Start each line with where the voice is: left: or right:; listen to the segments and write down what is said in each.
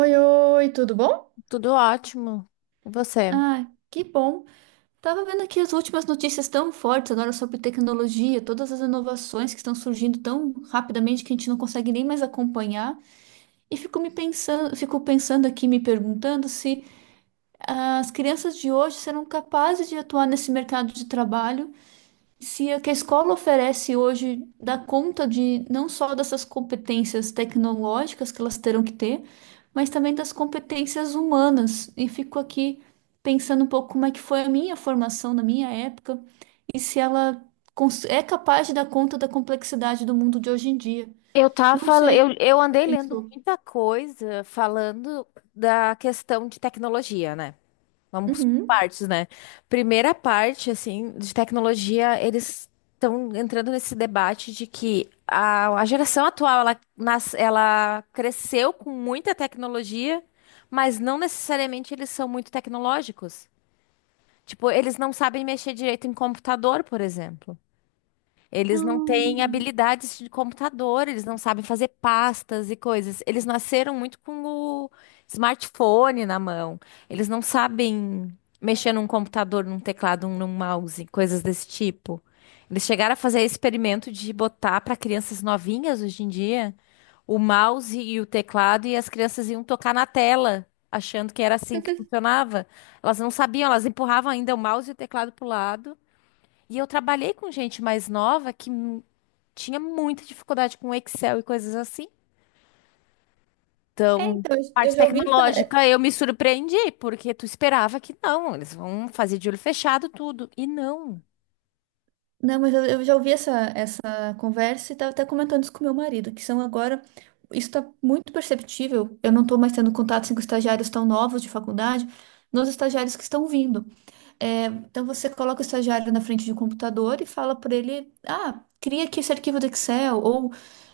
right: Oi, oi, tudo bom?
left: Tudo ótimo. E você?
right: Ah, que bom. Tava vendo aqui as últimas notícias tão fortes agora sobre tecnologia, todas as inovações que estão surgindo tão rapidamente que a gente não consegue nem mais acompanhar. E fico me pensando, fico pensando aqui, me perguntando se as crianças de hoje serão capazes de atuar nesse mercado de trabalho, se a que a escola oferece hoje dá conta de não só dessas competências tecnológicas que elas terão que ter, mas também das competências humanas. E fico aqui pensando um pouco como é que foi a minha formação na minha época e se ela é capaz de dar conta da complexidade do mundo de hoje em dia.
left: Eu
right: Não
left: tava, le-
right: sei.
left: eu
right: Você
left: andei lendo
right: pensou.
left: muita coisa falando da questão de tecnologia, né? Vamos por
right: Uhum.
left: partes, né? Primeira parte, assim, de tecnologia, eles estão entrando nesse debate de que a geração atual, ela cresceu com muita tecnologia, mas não necessariamente eles são muito tecnológicos. Tipo, eles não sabem mexer direito em computador, por exemplo. Eles não têm
right: Hum.
left: habilidades de computador, eles não sabem fazer pastas e coisas. Eles nasceram muito com o smartphone na mão. Eles não sabem mexer num computador, num teclado, num mouse, coisas desse tipo. Eles chegaram a fazer experimento de botar para crianças novinhas hoje em dia o mouse e o teclado, e as crianças iam tocar na tela, achando que era assim que funcionava. Elas não sabiam, elas empurravam ainda o mouse e o teclado para o lado. E eu trabalhei com gente mais nova que tinha muita dificuldade com Excel e coisas assim.
right: É,
left: Então,
right: então, eu
left: parte
right: já ouvi essa.
left: tecnológica, eu me surpreendi, porque tu esperava que não, eles vão fazer de olho fechado tudo. E não.
right: Não, mas eu já ouvi essa, essa conversa e estava até comentando isso com meu marido, que são agora. Isso está muito perceptível. Eu não estou mais tendo contato com estagiários tão novos de faculdade, nos estagiários que estão vindo. É, então você coloca o estagiário na frente de um computador e fala para ele: ah, cria aqui esse arquivo do Excel, ou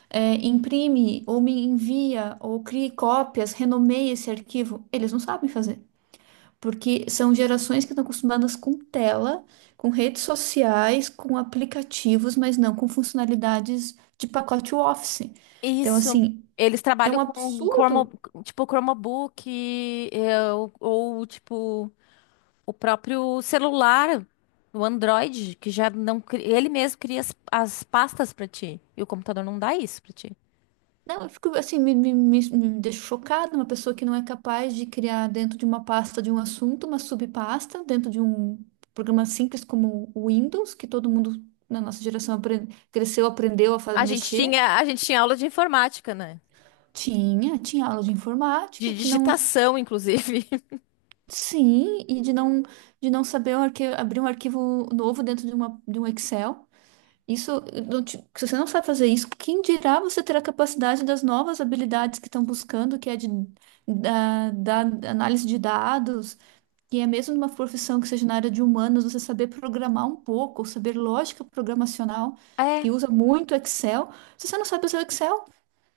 right: é, imprime, ou me envia, ou crie cópias, renomeie esse arquivo. Eles não sabem fazer. Porque são gerações que estão acostumadas com tela, com redes sociais, com aplicativos, mas não com funcionalidades de pacote Office. Então,
left: Isso.
right: assim,
left: Eles
right: é
left: trabalham
right: um
left: com cromo,
right: absurdo.
left: tipo Chromebook, ou tipo o próprio celular, o Android, que já não cri- ele mesmo cria as pastas pra ti. E o computador não dá isso pra ti.
right: Não, eu fico assim, me deixo chocada, uma pessoa que não é capaz de criar dentro de uma pasta de um assunto, uma subpasta, dentro de um programa simples como o Windows, que todo mundo na nossa geração cresceu, aprendeu a
left: A gente
right: mexer.
left: tinha, a gente tinha aula de informática, né?
right: Tinha aula de
left: De
right: informática que não.
left: digitação, inclusive.
right: Sim, e de não saber o abrir um arquivo novo dentro de, uma, de um Excel. Isso, eh, se você não sabe fazer isso, quem dirá você ter a capacidade das novas habilidades que estão buscando, que é de, da análise de dados, que é mesmo numa profissão que seja na área de humanas, você saber programar um pouco, saber lógica programacional,
left: É,
right: que usa muito Excel. Se você não sabe usar o Excel,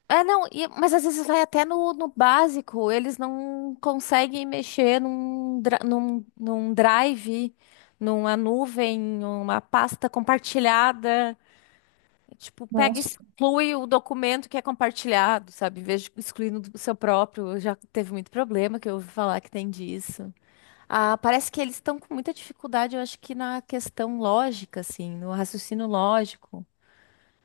left: é não, e- Mas às vezes vai até no básico, eles não conseguem mexer num drive, numa nuvem, numa pasta compartilhada. Tipo, pega e
right: nossa.
left: exclui o documento que é compartilhado, sabe? Em vez de excluir no do seu próprio. Já teve muito problema que eu ouvi falar que tem disso. Ah, parece que eles estão com muita dificuldade, eu acho que na questão lógica, assim, no raciocínio lógico,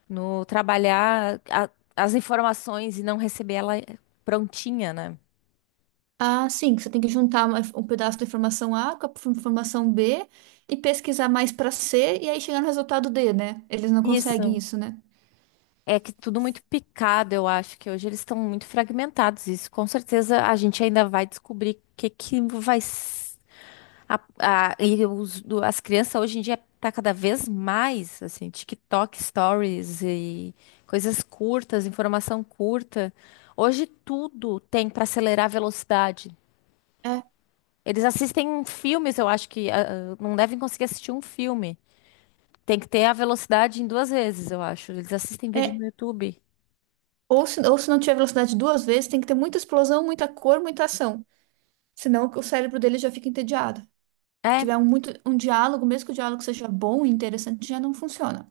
left: no trabalhar as informações e não receber ela prontinha, né?
right: Ah, sim, que você tem que juntar um pedaço da informação A com a informação B e pesquisar mais para C e aí chegar no resultado D, né? Eles não conseguem
left: Isso.
right: isso, né?
left: É que tudo muito picado, eu acho que hoje eles estão muito fragmentados. Isso com certeza a gente ainda vai descobrir o que que vai. As crianças hoje em dia tá cada vez mais, assim, TikTok, Stories e coisas curtas, informação curta. Hoje tudo tem para acelerar a velocidade.
right: É.
left: Eles assistem filmes, eu acho que não devem conseguir assistir um filme. Tem que ter a velocidade em duas vezes, eu acho. Eles assistem vídeo
right: É,
left: no YouTube.
right: ou se não tiver velocidade duas vezes, tem que ter muita explosão, muita cor, muita ação. Senão o cérebro dele já fica entediado. Se
left: É.
right: tiver um, muito, um diálogo, mesmo que o diálogo seja bom e interessante, já não funciona.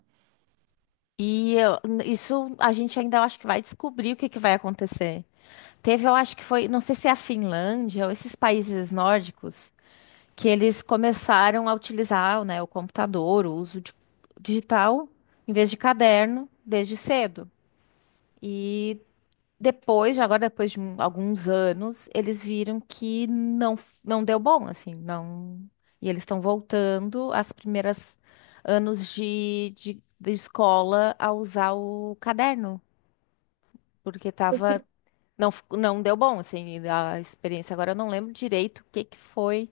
left: Isso a gente ainda eu acho que vai descobrir o que que vai acontecer. Teve, eu acho que foi, não sei se é a Finlândia ou esses países nórdicos que eles começaram a utilizar, né, o computador, digital, em vez de caderno, desde cedo. E depois, já agora depois de alguns anos, eles viram que não, não deu bom, assim, não. E eles estão voltando às primeiras anos de escola a usar o caderno, porque tava,
right: Porque
left: não, não deu bom, assim, a experiência. Agora eu não lembro direito o que que foi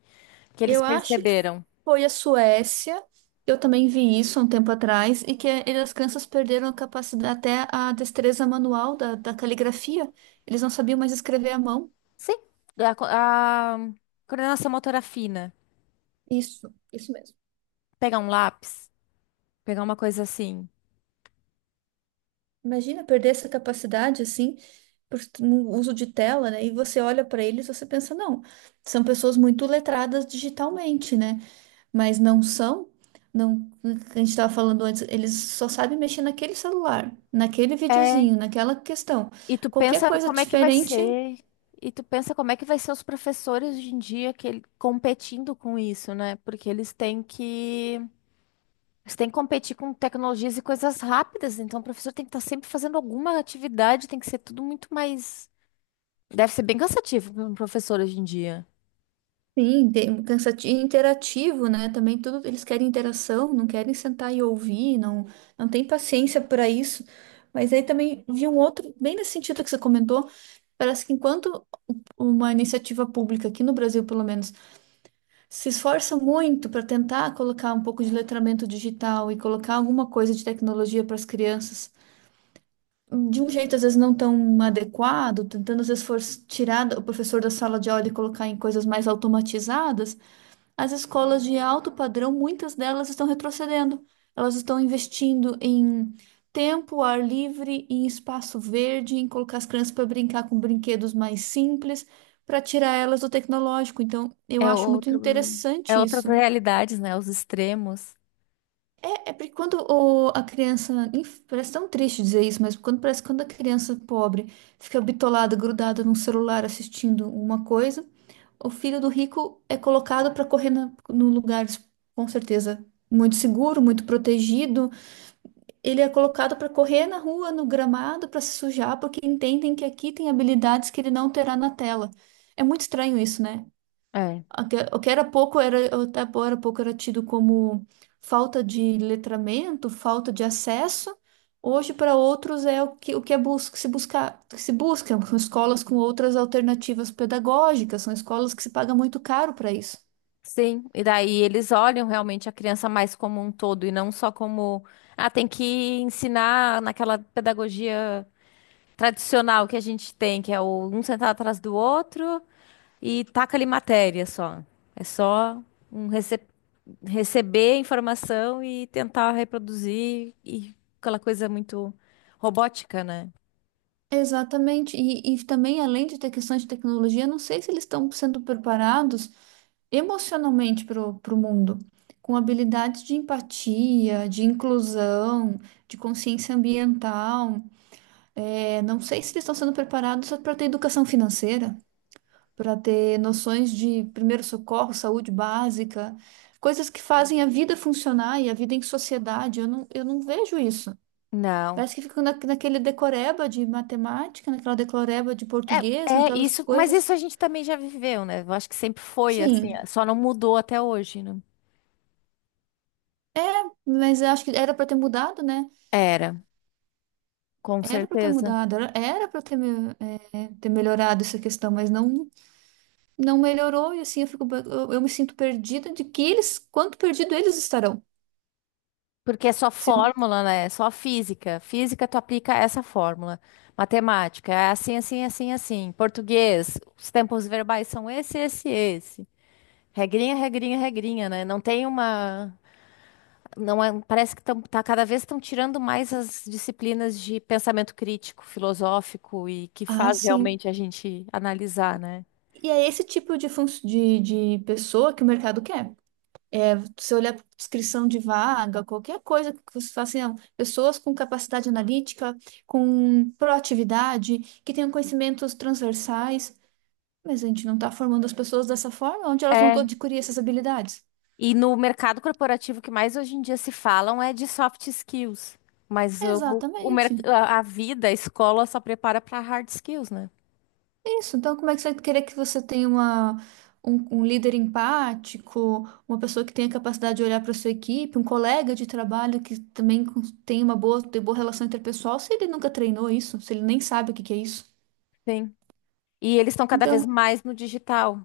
left: que eles
right: eu acho que
left: perceberam.
right: foi a Suécia, eu também vi isso há um tempo atrás, e que eles crianças perderam a capacidade, até a destreza manual da, da caligrafia. Eles não sabiam mais escrever à mão.
left: Sim. A coordenação motora fina.
right: Isso mesmo.
left: Pegar um lápis, pegar uma coisa assim.
right: Imagina perder essa capacidade, assim, por um uso de tela, né? E você olha para eles, você pensa, não, são pessoas muito letradas digitalmente, né? Mas não são. Não, a gente estava falando antes, eles só sabem mexer naquele celular, naquele
left: É,
right: videozinho, naquela questão.
left: E tu
right: Qualquer
left: pensa
right: coisa
left: como é que vai
right: diferente.
left: ser. E tu pensa como é que vai ser os professores hoje em dia que competindo com isso, né? Porque eles têm que competir com tecnologias e coisas rápidas, então o professor tem que estar sempre fazendo alguma atividade, tem que ser tudo muito mais, deve ser bem cansativo para um professor hoje em dia.
right: Sim, tem- um cansativo, interativo, né? Também tudo, eles querem interação, não querem sentar e ouvir, não, não tem paciência para isso. Mas aí também vi um outro, bem nesse sentido que você comentou, parece que enquanto uma iniciativa pública, aqui no Brasil pelo menos, se esforça muito para tentar colocar um pouco de letramento digital e colocar alguma coisa de tecnologia para as crianças, de um jeito às vezes não tão adequado, tentando às vezes for tirar o professor da sala de aula e colocar em coisas mais automatizadas, as escolas de alto padrão, muitas delas estão retrocedendo. Elas estão investindo em tempo, ar livre, em espaço verde, em colocar as crianças para brincar com brinquedos mais simples, para tirar elas do tecnológico. Então, eu
left: É
right: acho muito
left: outro é
right: interessante
left: outras
right: isso.
left: realidades, né? Os extremos.
right: É porque quando a criança. Parece tão triste dizer isso, mas quando parece que quando a criança pobre fica bitolada, grudada num celular assistindo uma coisa, o filho do rico é colocado para correr na, num lugar, com certeza, muito seguro, muito protegido. Ele é colocado para correr na rua, no gramado, para se sujar, porque entendem que aqui tem habilidades que ele não terá na tela. É muito estranho isso, né?
left: É.
right: O que era pouco era, até agora pouco era tido como falta de letramento, falta de acesso. Hoje, para outros, é o que é bus que se busca, que se busca. São escolas com outras alternativas pedagógicas, são escolas que se paga muito caro para isso.
left: Sim, e daí eles olham realmente a criança mais como um todo e não só como, ah, tem que ensinar naquela pedagogia tradicional que a gente tem, que é o um sentado atrás do outro e taca ali matéria só. É só um rece- receber informação e tentar reproduzir e aquela coisa muito robótica, né?
right: Exatamente. E também, além de ter questões de tecnologia, não sei se eles estão sendo preparados emocionalmente para o mundo, com habilidades de empatia, de inclusão, de consciência ambiental. É, não sei se eles estão sendo preparados para ter educação financeira, para ter noções de primeiro socorro, saúde básica, coisas que fazem a vida funcionar e a vida em sociedade. Eu não vejo isso.
left: Não.
right: Parece que fica na, naquele decoreba de matemática, naquela decoreba de
left: É,
right: português,
left: é
right: naquelas
left: isso, mas
right: coisas.
left: isso a gente também já viveu, né? Eu acho que sempre foi assim,
right: Sim,
left: só não mudou até hoje, né?
right: mas eu acho que era para ter mudado, né?
left: Era. Com
right: Era para ter
left: certeza.
right: mudado, era, era para ter, é, ter melhorado essa questão, mas não, não melhorou e assim eu fico, eu me sinto perdida de que eles, quanto perdido eles estarão.
left: Porque é só
right: Se o-
left: fórmula, né? É só física. Física, tu aplica essa fórmula. Matemática, é assim, assim, assim, assim. Português, os tempos verbais são esse, esse, esse. Regrinha, regrinha, regrinha, né? Não tem uma. Não é- Parece que tá, cada vez estão tirando mais as disciplinas de pensamento crítico, filosófico e que
right: Ah,
left: faz
right: sim.
left: realmente a gente analisar, né?
right: E é esse tipo de, de pessoa que o mercado quer. É, se olhar para descrição de vaga, qualquer coisa que você fala assim, não, pessoas com capacidade analítica, com proatividade, que tenham conhecimentos transversais. Mas a gente não está formando as pessoas dessa forma, onde elas vão
left: É.
right: adquirir essas habilidades?
left: E no mercado corporativo, o que mais hoje em dia se falam é de soft skills. Mas o
right: Exatamente.
left: mer- a vida, a escola só prepara para hard skills, né?
right: É isso, então como é que você vai querer que você tenha uma, um líder empático, uma pessoa que tenha capacidade de olhar para sua equipe, um colega de trabalho que também tem uma boa, tem boa relação interpessoal, se ele nunca treinou isso, se ele nem sabe o que que é isso?
left: Sim. E eles estão cada vez
right: Então,
left: mais no digital.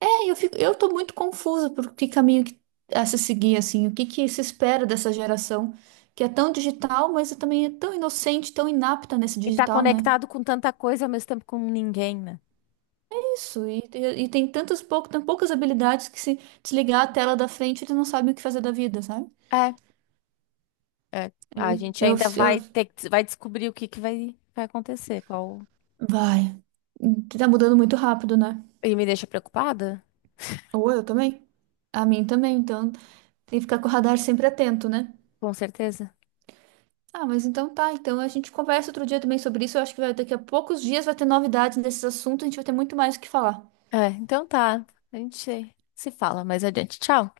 right: é, eu fico, eu tô muito confusa por que caminho que, a se seguir, assim, o que que se espera dessa geração que é tão digital, mas também é tão inocente, tão inapta nesse
left: E tá
right: digital, né?
left: conectado com tanta coisa ao mesmo tempo com ninguém, né?
right: Isso, e, e tem tantas pouco, tão poucas habilidades que se desligar a tela da frente, eles não sabem o que fazer da vida, sabe?
left: É, é.
right: Eu,
left: A gente
right: eu,
left: ainda
right: eu,
left: vai ter, vai descobrir o que que vai, vai acontecer. Qual...
right: vai. Tá mudando muito rápido, né?
left: E me deixa preocupada?
right: Ou eu também. A mim também, então tem que ficar com o radar sempre atento, né?
left: Com certeza.
right: Ah, mas então tá, então a gente conversa outro dia também sobre isso. Eu acho que vai, daqui a poucos dias vai ter novidades nesses assuntos, a gente vai ter muito mais o que falar.
left: É, então tá. A gente se fala mais adiante. Tchau.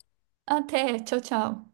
right: Até, tchau, tchau.